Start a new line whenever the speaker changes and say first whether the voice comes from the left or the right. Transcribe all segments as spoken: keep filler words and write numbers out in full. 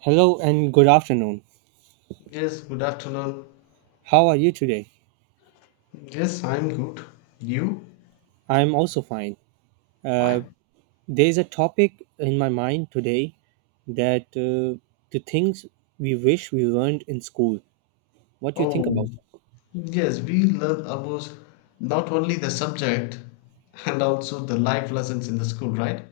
right: Hello and good afternoon.
left: Yes, good afternoon.
right: How are you today?
left: Yes, I'm good. You?
right: I'm also fine. Uh,
left: Fine.
right: there's a topic in my mind today that uh, the things we wish we learned in school. What do you think
left: Oh,
right: about? it?
left: yes, we learn about not only the subject and also the life lessons in the school, right?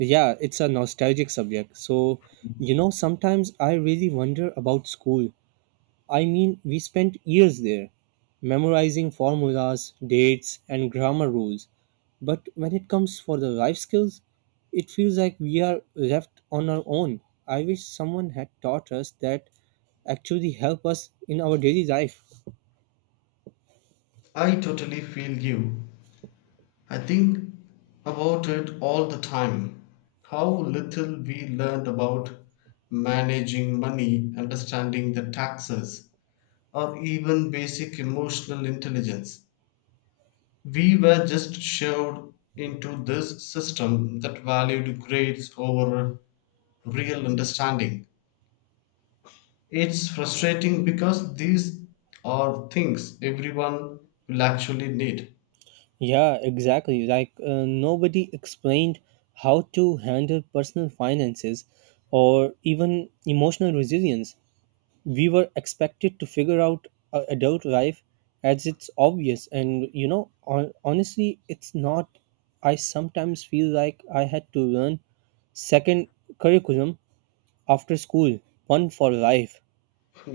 right: Yeah, it's a nostalgic subject. So, you know, sometimes I really wonder about school. I mean, we spent years there, memorizing formulas, dates, and grammar rules. But when it comes for the life skills, it feels like we are left on our own. I wish someone had taught us that actually help us in our daily life.
left: I totally feel you. I think about it all the time. How little we learned about managing money, understanding the taxes, or even basic emotional intelligence. We were just shoved into this system that valued grades over real understanding. It's frustrating because these are things everyone will actually need.
right: Yeah, exactly. Like uh, nobody explained how to handle personal finances or even emotional resilience. We were expected to figure out uh, adult life as it's obvious, and you know on, honestly it's not. I sometimes feel like I had to learn second curriculum after school, one for life.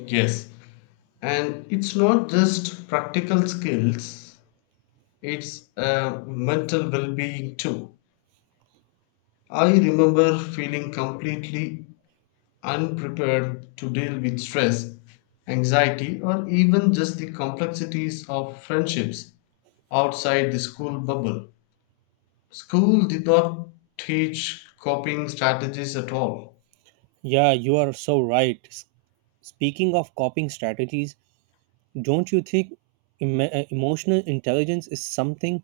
left: Yes. And it's not just practical skills, it's uh, mental well being too. I remember feeling completely unprepared to deal with stress, anxiety, or even just the complexities of friendships outside the school bubble. School did not teach coping strategies at all.
right: Yeah, you are so right. S- speaking of coping strategies, don't you think em- uh, emotional intelligence is something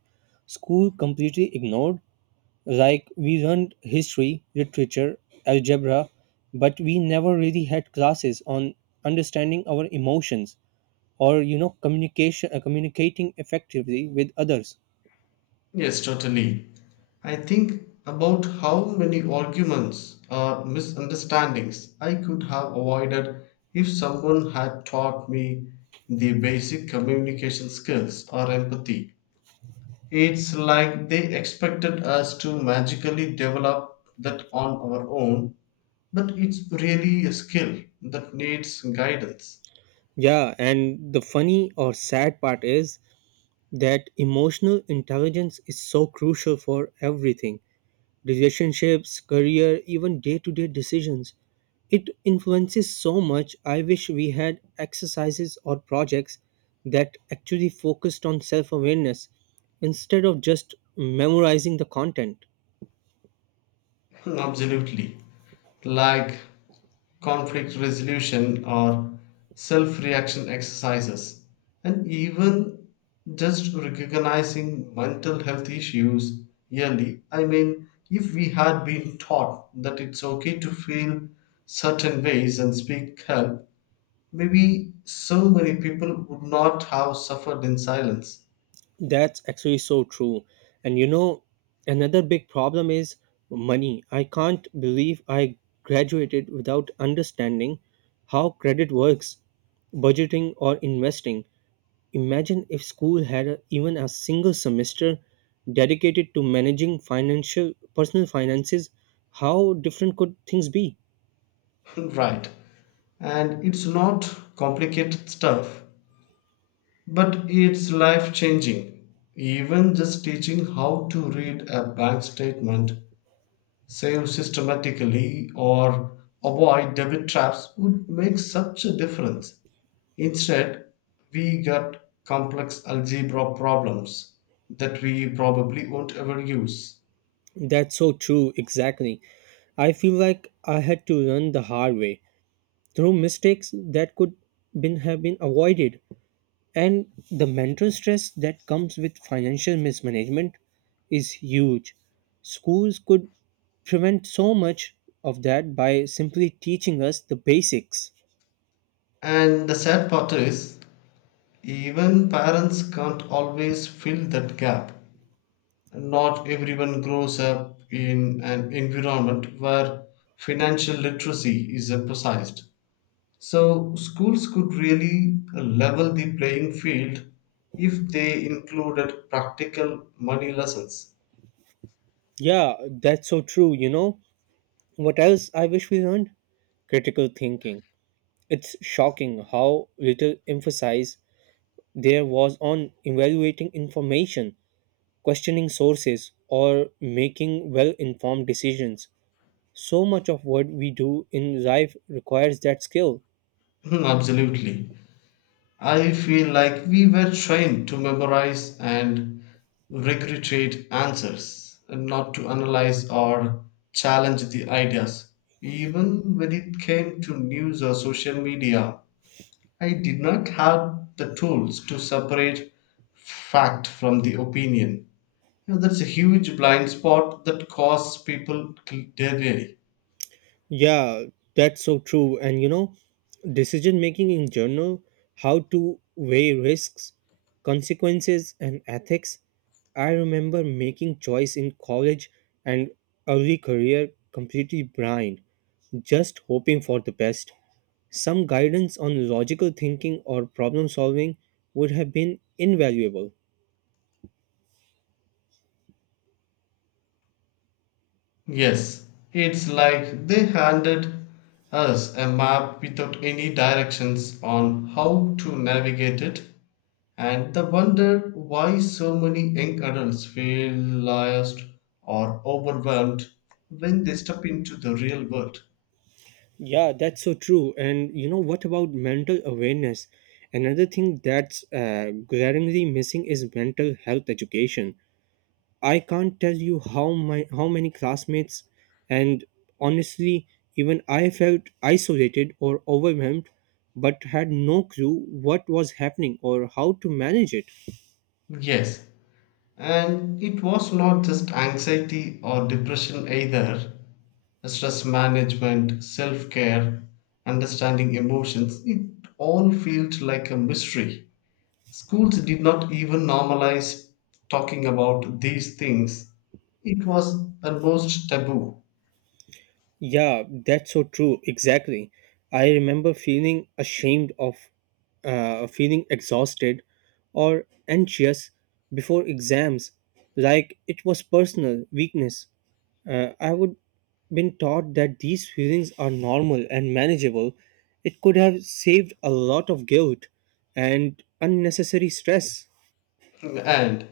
right: school completely ignored? Like, we learned history, literature, algebra, but we never really had classes on understanding our emotions, or, you know, communication, uh, communicating effectively with others.
left: Yes, totally. I think about how many arguments or misunderstandings I could have avoided if someone had taught me the basic communication skills or empathy. It's like they expected us to magically develop that on our own, but it's really a skill that needs guidance.
right: Yeah, and the funny or sad part is that emotional intelligence is so crucial for everything: relationships, career, even day to day decisions. It influences so much. I wish we had exercises or projects that actually focused on self awareness instead of just memorizing the content.
left: Absolutely. Like conflict resolution or self reaction exercises, and even just recognizing mental health issues yearly. I mean, if we had been taught that it's okay to feel certain ways and speak help, maybe so many people would not have suffered in silence.
right: That's actually so true. And you know, another big problem is money. I can't believe I graduated without understanding how credit works, budgeting, or investing. Imagine if school had a, even a single semester dedicated to managing financial personal finances, how different could things be?
left: Right. And it's not complicated stuff, but it's life changing. Even just teaching how to read a bank statement, save systematically, or avoid debit traps would make such a difference. Instead, we got complex algebra problems that we probably won't ever use.
right: That's so true, exactly. I feel like I had to learn the hard way through mistakes that could been have been avoided. And the mental stress that comes with financial mismanagement is huge. Schools could prevent so much of that by simply teaching us the basics.
left: And the sad part is, even parents can't always fill that gap. Not everyone grows up in an environment where financial literacy is emphasized. So, schools could really level the playing field if they included practical money lessons.
right: Yeah, that's so true. You know what else I wish we learned? Critical thinking. It's shocking how little emphasis there was on evaluating information, questioning sources, or making well informed decisions. So much of what we do in life requires that skill.
left: Hmm. Absolutely. I feel like we were trained to memorize and regurgitate answers, and not to analyze or challenge the ideas. Even when it came to news or social media, I did not have the tools to separate fact from the opinion. You know, that's a huge blind spot that costs people daily.
right: Yeah, that's so true. And you know, decision making in general, how to weigh risks, consequences, and ethics. I remember making choice in college and early career completely blind, just hoping for the best. Some guidance on logical thinking or problem solving would have been invaluable.
left: Yes, it's like they handed us a map without any directions on how to navigate it, and the wonder why so many young adults feel lost or overwhelmed when they step into the real world.
right: Yeah, that's so true. And you know what about mental awareness? Another thing that's uh, glaringly missing is mental health education. I can't tell you how my how many classmates and honestly even I felt isolated or overwhelmed but had no clue what was happening or how to manage it.
left: Yes, and it was not just anxiety or depression either. Stress management, self care, understanding emotions, it all felt like a mystery. Schools did not even normalize talking about these things. It was almost taboo.
right: Yeah, that's so true. Exactly. I remember feeling ashamed of uh, feeling exhausted or anxious before exams, like it was personal weakness. Uh, I would been taught that these feelings are normal and manageable. It could have saved a lot of guilt and unnecessary stress.
left: And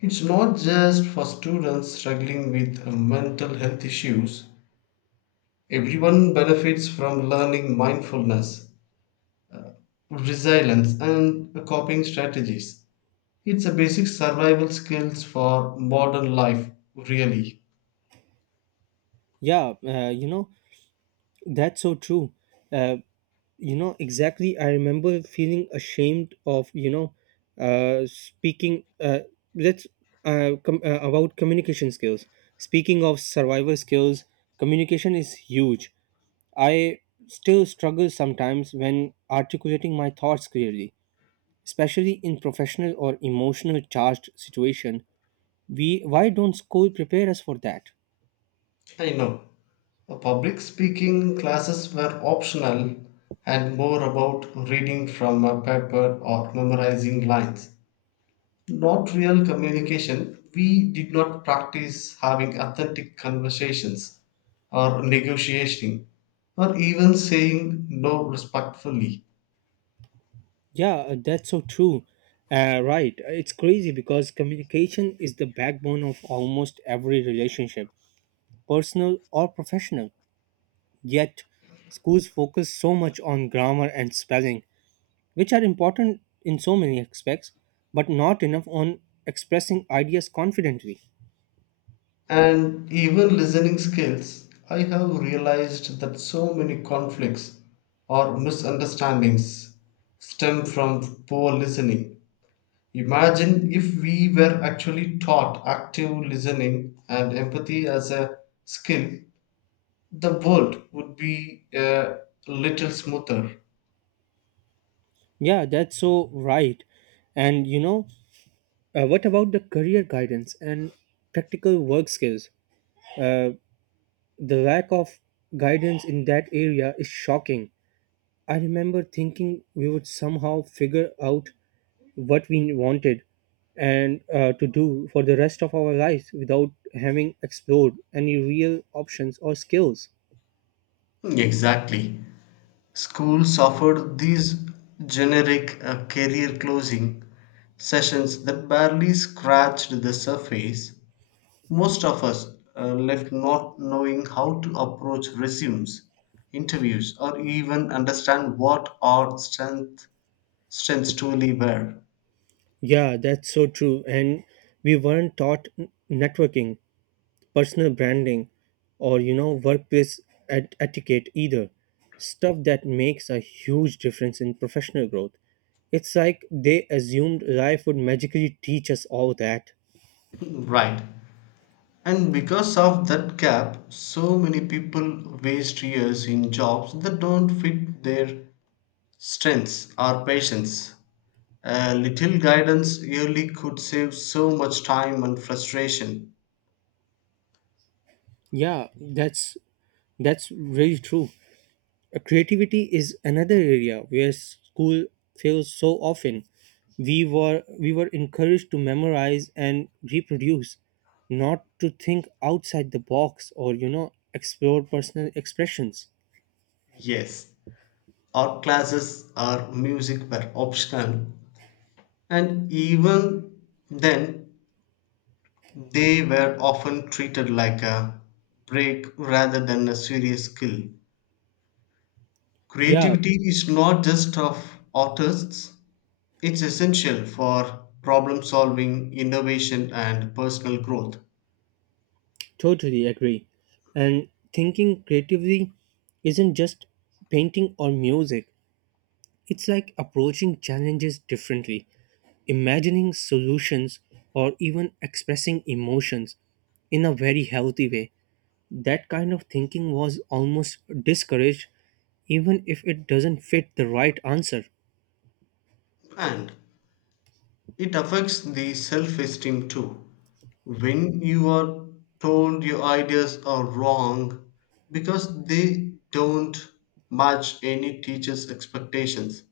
left: it's not just for students struggling with uh, mental health issues. Everyone benefits from learning mindfulness, resilience, and coping strategies. It's a basic survival skills for modern life, really.
right: Yeah, uh, you know, that's so true. Uh, you know exactly, I remember feeling ashamed of you know uh speaking uh let's uh, com- uh about communication skills. Speaking of survival skills, communication is huge. I still struggle sometimes when articulating my thoughts clearly, especially in professional or emotional charged situation. We why don't school prepare us for that?
left: I know. Uh, Public speaking classes were optional and more about reading from a paper or memorizing lines. Not real communication, we did not practice having authentic conversations or negotiating or even saying no respectfully.
right: Yeah, uh, that's so true. Uh, right. It's crazy because communication is the backbone of almost every relationship, personal or professional. Yet, schools focus so much on grammar and spelling, which are important in so many aspects, but not enough on expressing ideas confidently.
left: And even listening skills, I have realized that so many conflicts or misunderstandings stem from poor listening. Imagine if we were actually taught active listening and empathy as a skill, the world would be a little smoother.
right: Yeah, that's so right. And you know, uh, what about the career guidance and practical work skills? Uh, the lack of guidance in that area is shocking. I remember thinking we would somehow figure out what we wanted and uh, to do for the rest of our lives without having explored any real options or skills.
left: Exactly. Schools offered these generic uh, career closing sessions that barely scratched the surface. Most of us uh, left not knowing how to approach resumes, interviews, or even understand what our strengths strengths truly were.
right: Yeah, that's so true. And we weren't taught n- networking, personal branding, or you know, workplace et- etiquette either. Stuff that makes a huge difference in professional growth. It's like they assumed life would magically teach us all that.
left: Right. And because of that gap, so many people waste years in jobs that don't fit their strengths or patience. A little guidance yearly could save so much time and frustration.
right: Yeah, that's that's very true. Uh, Creativity is another area where school fails so often. We were we were encouraged to memorize and reproduce, not to think outside the box, or you know, explore personal expressions.
left: Yes, art classes or music were optional, and even then, they were often treated like a break rather than a serious skill.
right: Yeah,
left: Creativity is not just of artists, it's essential for problem solving, innovation, and personal growth.
right: totally agree. And thinking creatively isn't just painting or music. It's like approaching challenges differently, imagining solutions, or even expressing emotions in a very healthy way. That kind of thinking was almost discouraged, even if it doesn't fit the right answer.
left: And it affects the self esteem too. When you are told your ideas are wrong because they don't match any teacher's expectations,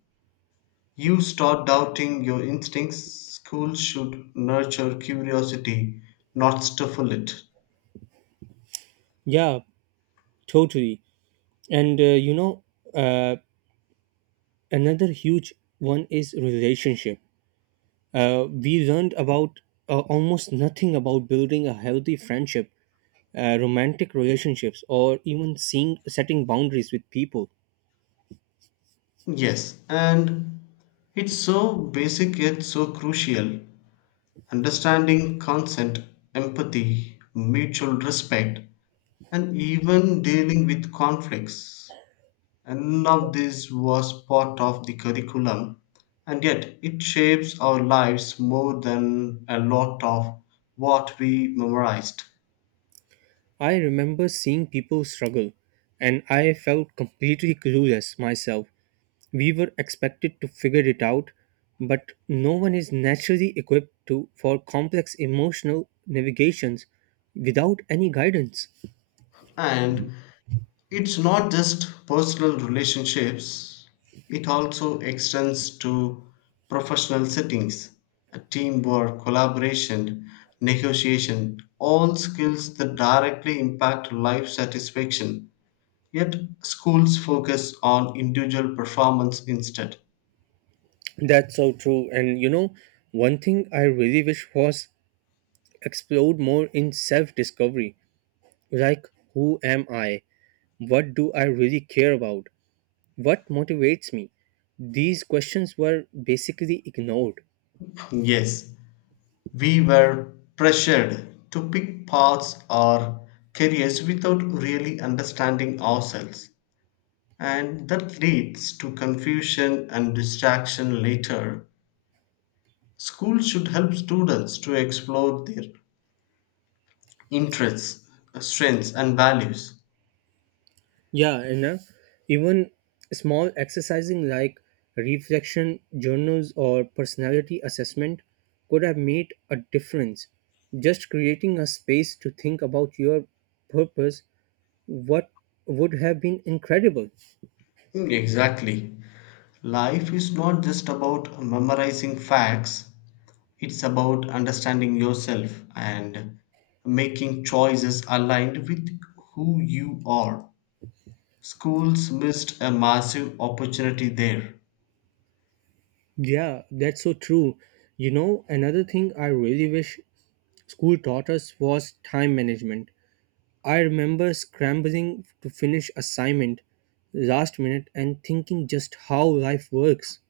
left: you start doubting your instincts. Schools should nurture curiosity, not stifle it.
right: Yeah, totally. And uh, you know, uh, another huge one is relationship. Uh, we learned about uh, almost nothing about building a healthy friendship, uh, romantic relationships, or even seeing setting boundaries with people.
left: Yes, and it's so basic yet so crucial. Understanding consent, empathy, mutual respect, and even dealing with conflicts. And none of this was part of the curriculum, and yet it shapes our lives more than a lot of what we memorized.
right: I remember seeing people struggle, and I felt completely clueless myself. We were expected to figure it out, but no one is naturally equipped to for complex emotional navigations without any guidance.
left: And it's not just personal relationships, it also extends to professional settings, uh, teamwork, collaboration, negotiation, all skills that directly impact life satisfaction. Yet, schools focus on individual performance instead.
right: That's so true. And you know, one thing I really wish was explored more in self discovery, like who am I? What do I really care about? What motivates me? These questions were basically ignored.
left: Yes, we were pressured to pick paths or careers without really understanding ourselves. And that leads to confusion and distraction later. School should help students to explore their interests, strengths, and values.
right: Yeah, and uh, even small exercising like reflection journals or personality assessment could have made a difference. Just creating a space to think about your purpose what would have been incredible.
left: Mm, exactly. Life is not just about memorizing facts, it's about understanding yourself and making choices aligned with who you are. Schools missed a massive opportunity there.
right: Yeah, that's so true. You know, another thing I really wish school taught us was time management. I remember scrambling to finish assignment last minute and thinking just how life works.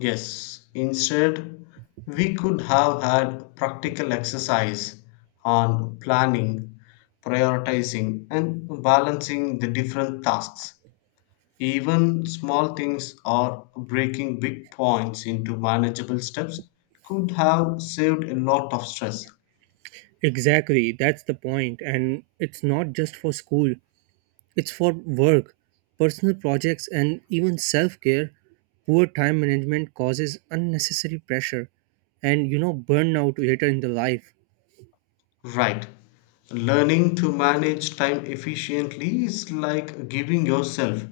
left: Yes, instead, we could have had practical exercise on planning, prioritizing, and balancing the different tasks. Even small things or breaking big points into manageable steps could have saved a lot of stress.
right: Exactly, that's the point. And it's not just for school, it's for work, personal projects, and even self care. Poor time management causes unnecessary pressure and, you know, burnout later in the life.
left: Right. Learning to manage time efficiently is like giving yourself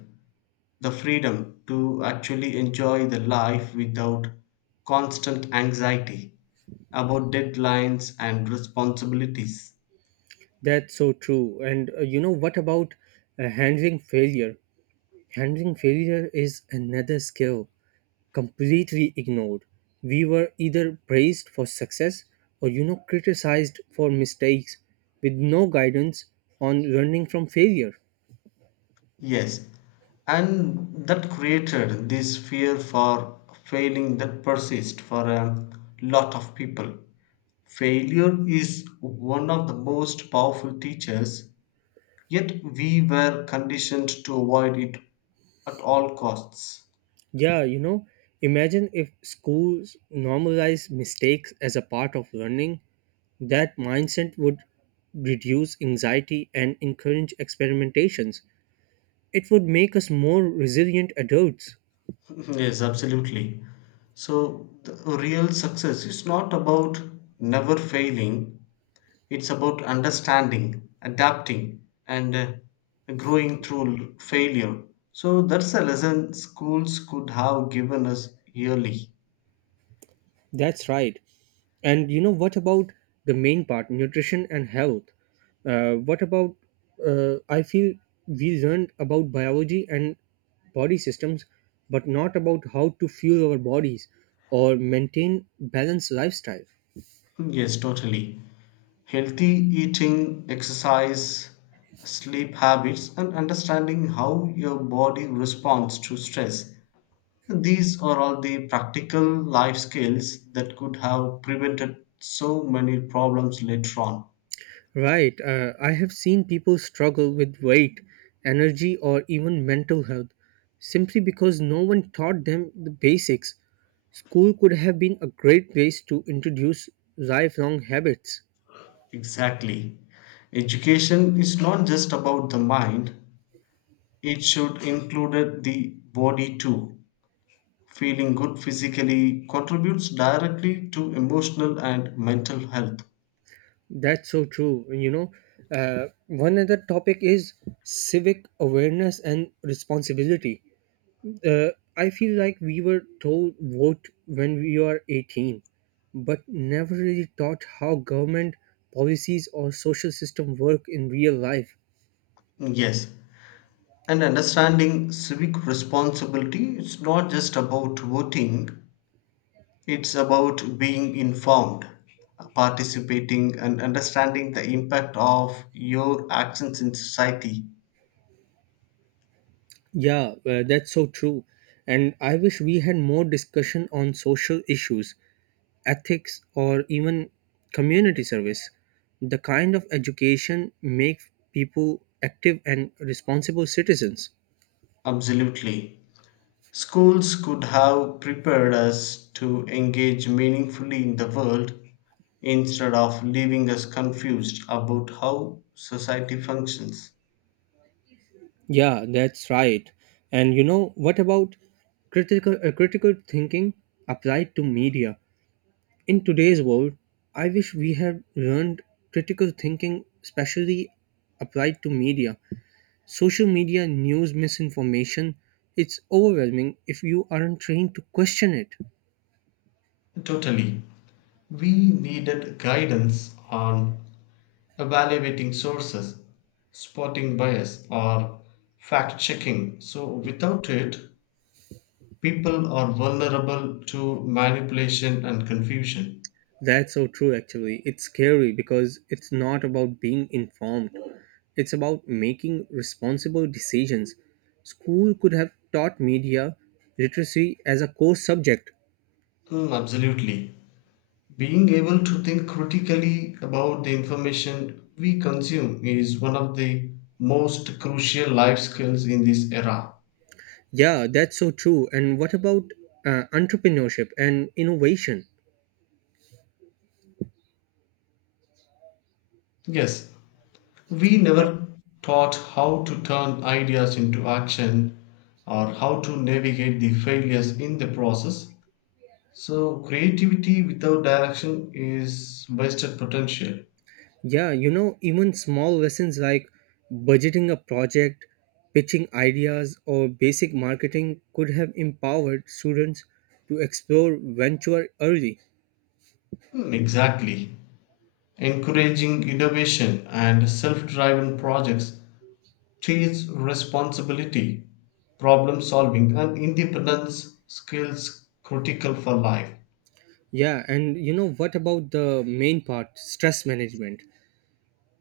left: the freedom to actually enjoy the life without constant anxiety about deadlines and responsibilities.
right: That's so true. And, uh, you know, what about uh, handling failure? Handling failure is another skill completely ignored. We were either praised for success or you know criticized for mistakes with no guidance on learning from failure.
left: Yes, and that created this fear for failing that persists for a lot of people. Failure is one of the most powerful teachers, yet we were conditioned to avoid it at all costs.
right: Yeah, you know, imagine if schools normalize mistakes as a part of learning, that mindset would reduce anxiety and encourage experimentations. It would make us more resilient adults.
left: Yes, absolutely. So, the real success is not about never failing, it's about understanding, adapting, and uh, growing through failure. So, that's a lesson schools could have given us yearly.
right: That's right. And you know what about the main part, nutrition and health? Uh, what about? Uh, I feel we learned about biology and body systems, but not about how to fuel our bodies or maintain balanced lifestyle.
left: Hmm, yes, totally. Healthy eating, exercise, sleep habits, and understanding how your body responds to stress. These are all the practical life skills that could have prevented so many problems later on.
right: Right. Uh, I have seen people struggle with weight, energy, or even mental health simply because no one taught them the basics. School could have been a great place to introduce lifelong habits.
left: Exactly. Education is not just about the mind, it should include the body too. Feeling good physically contributes directly to emotional and mental health.
right: That's so true. You know, uh, one other topic is civic awareness and responsibility. Uh, I feel like we were told vote when we are eighteen, but never really taught how government policies or social system work in real life.
left: Yes, and understanding civic responsibility is not just about voting, it's about being informed, participating, and understanding the impact of your actions in society.
right: Yeah, uh, that's so true. And I wish we had more discussion on social issues, ethics, or even community service. The kind of education make people active and responsible citizens.
left: Absolutely. Schools could have prepared us to engage meaningfully in the world instead of leaving us confused about how society functions.
right: Yeah, that's right. And you know, what about critical uh, critical thinking applied to media? In today's world, I wish we had learned critical thinking especially applied to media. Social media news misinformation, it's overwhelming if you aren't trained to question it.
left: Totally. We needed guidance on evaluating sources, spotting bias, or fact checking. So, without it, people are vulnerable to manipulation and confusion.
right: That's so true, actually. It's scary because it's not about being informed, it's about making responsible decisions. School could have taught media literacy as a core subject.
left: Mm, absolutely. Being able to think critically about the information we consume is one of the most crucial life skills in this era.
right: Yeah, that's so true. And what about uh, entrepreneurship and innovation?
left: Yes, we never taught how to turn ideas into action or how to navigate the failures in the process. So creativity without direction is wasted potential.
right: Yeah, you know, even small lessons like budgeting a project, pitching ideas, or basic marketing could have empowered students to explore venture early.
left: Hmm, exactly. Encouraging innovation and self-driven projects teaches responsibility, problem solving and independence skills critical for life.
right: Yeah, and you know what about the main part, stress management?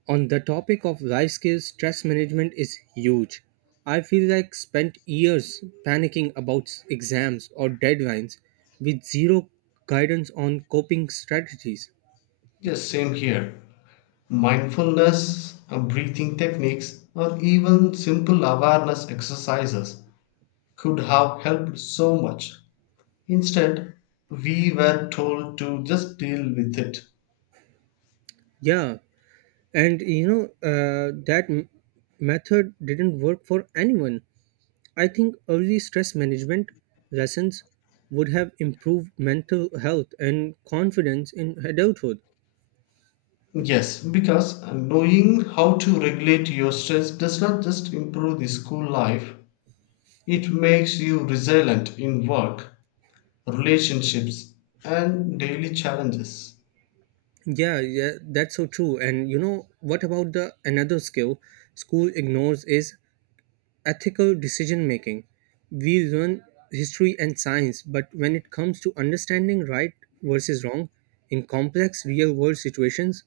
right: On the topic of life skills, stress management is huge. I feel like spent years panicking about exams or deadlines with zero guidance on coping strategies.
left: Yes, same here. Mindfulness, uh, breathing techniques or even simple awareness exercises could have helped so much. Instead, we were told to just deal with it.
right: Yeah, and you know uh, that m- method didn't work for anyone. I think early stress management lessons would have improved mental health and confidence in adulthood.
left: Yes, because knowing how to regulate your stress does not just improve the school life, it makes you resilient in work, relationships, and daily challenges.
right: Yeah, yeah, that's so true. And you know what about the another skill school ignores is ethical decision making. We learn history and science, but when it comes to understanding right versus wrong in complex real world situations,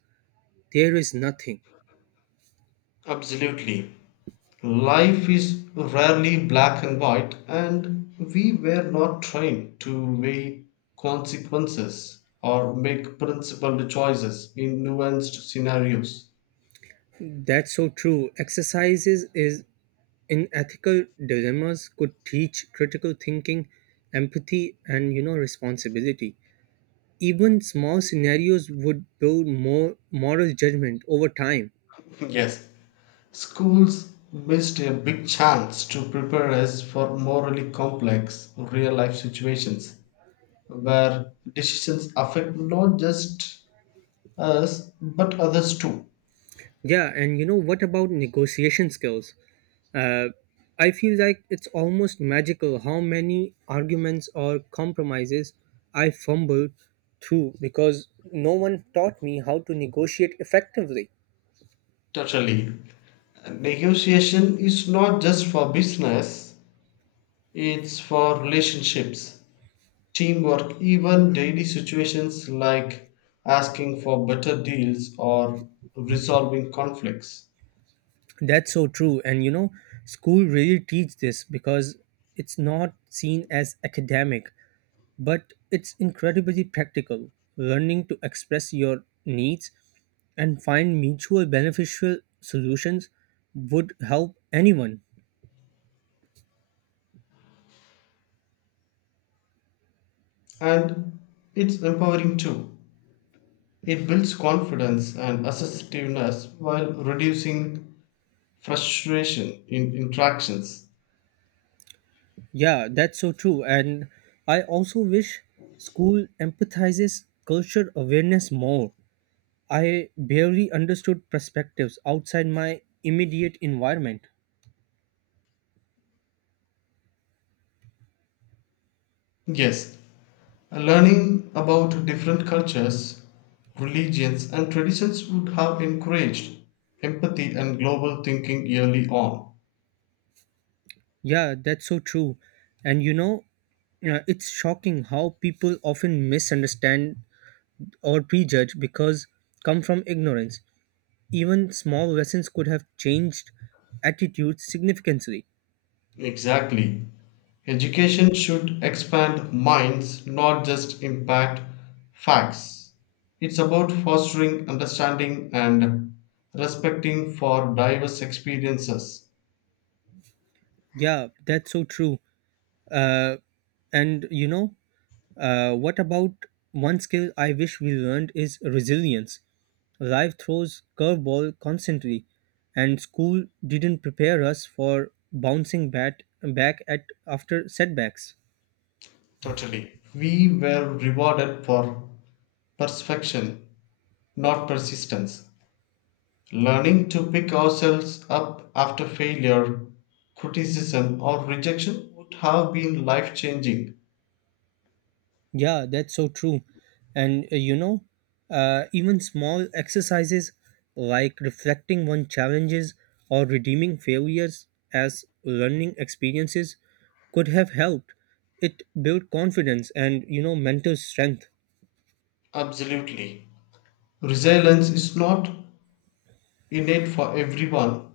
right: there is nothing.
left: Absolutely. Life is rarely black and white, and we were not trained to weigh consequences or make principled choices in nuanced scenarios.
right: That's so true. Exercises is in ethical dilemmas could teach critical thinking, empathy, and you know responsibility. Even small scenarios would build more moral judgment over time.
left: Yes, schools missed a big chance to prepare us for morally complex real life situations where decisions affect not just us but others too.
right: Yeah and you know what about negotiation skills? uh, I feel like it's almost magical how many arguments or compromises I fumbled through because no one taught me how to negotiate effectively.
left: Totally. Negotiation is not just for business, it's for relationships, teamwork, even daily situations like asking for better deals or resolving conflicts.
right: That's so true. And you know, school really teach this because it's not seen as academic, but it's incredibly practical. Learning to express your needs and find mutual beneficial solutions would help anyone.
left: And it's empowering too. It builds confidence and assertiveness while reducing frustration in interactions.
right: Yeah, that's so true. And I also wish school empathizes culture awareness more. I barely understood perspectives outside my immediate environment.
left: Yes, learning about different cultures, religions, and traditions would have encouraged empathy and global thinking early on.
right: Yeah, that's so true. And you know, uh, it's shocking how people often misunderstand or prejudge because come from ignorance. Even small lessons could have changed attitudes significantly.
left: Exactly. Education should expand minds, not just impact facts. It's about fostering understanding and respecting for diverse experiences.
right: Yeah, that's so true. Uh, and you know, uh, what about one skill I wish we learned is resilience. Life throws curveball constantly, and school didn't prepare us for bouncing bat back at after setbacks.
left: Totally. We were rewarded for perfection, not persistence. Learning to pick ourselves up after failure, criticism, or rejection would have been life changing.
right: Yeah, that's so true. And uh, you know, uh, even small exercises like reflecting on challenges or redeeming failures as learning experiences could have helped. It built confidence and you know mental strength.
left: Absolutely. Resilience is not innate for everyone,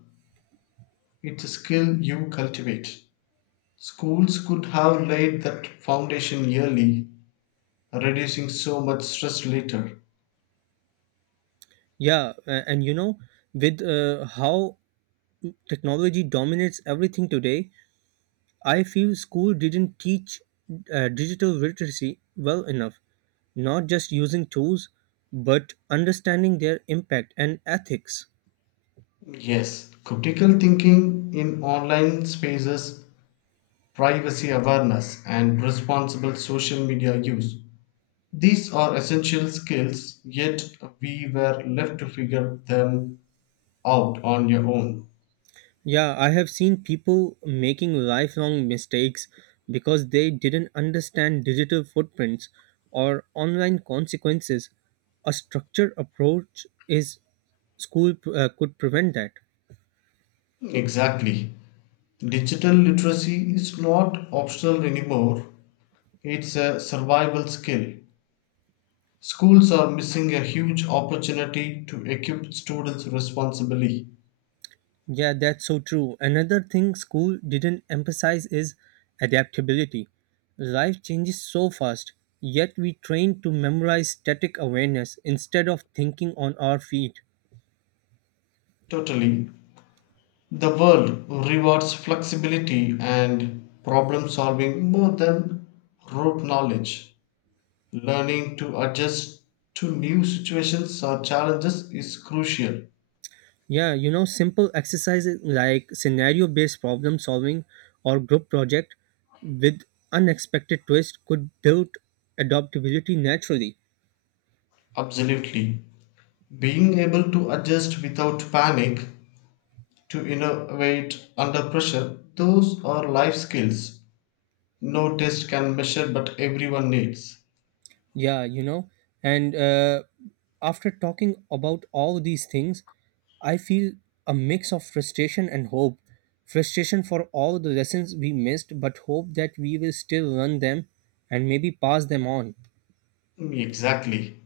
left: it's a skill you cultivate. Schools could have laid that foundation early, reducing so much stress later.
right: Yeah, a- and you know with uh, how technology dominates everything today, I feel school didn't teach uh, digital literacy well enough, not just using tools, but understanding their impact and ethics.
left: Yes, critical thinking in online spaces, privacy awareness, and responsible social media use. These are essential skills, yet we were left to figure them out on your own.
right: Yeah, I have seen people making lifelong mistakes because they didn't understand digital footprints or online consequences. A structured approach is school uh, could prevent that.
left: Exactly. Digital literacy is not optional anymore, it's a survival skill. Schools are missing a huge opportunity to equip students responsibly.
right: Yeah, that's so true. Another thing school didn't emphasize is adaptability. Life changes so fast, yet we train to memorize static awareness instead of thinking on our feet.
left: Totally. The world rewards flexibility and problem solving more than rote knowledge. Learning to adjust to new situations or challenges is crucial.
right: Yeah, you know, simple exercises like scenario based problem solving or group project with unexpected twist could build adaptability naturally.
left: Absolutely. Being able to adjust without panic, to innovate under pressure, those are life skills. No test can measure, but everyone needs.
right: Yeah, you know, and uh, after talking about all these things, I feel a mix of frustration and hope. Frustration for all the lessons we missed, but hope that we will still learn them and maybe pass them on.
left: Exactly.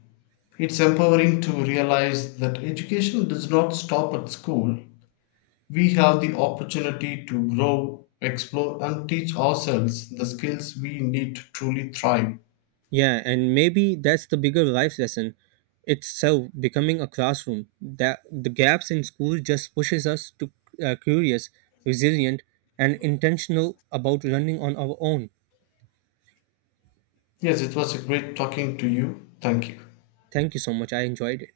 left: It's empowering to realize that education does not stop at school. We have the opportunity to grow, explore, and teach ourselves the skills we need to truly thrive.
right: Yeah, and maybe that's the bigger life lesson itself becoming a classroom. That the gaps in school just pushes us to uh, curious, resilient, and intentional about learning on our own.
left: Yes, it was a great talking to you. Thank you.
right: Thank you so much. I enjoyed it.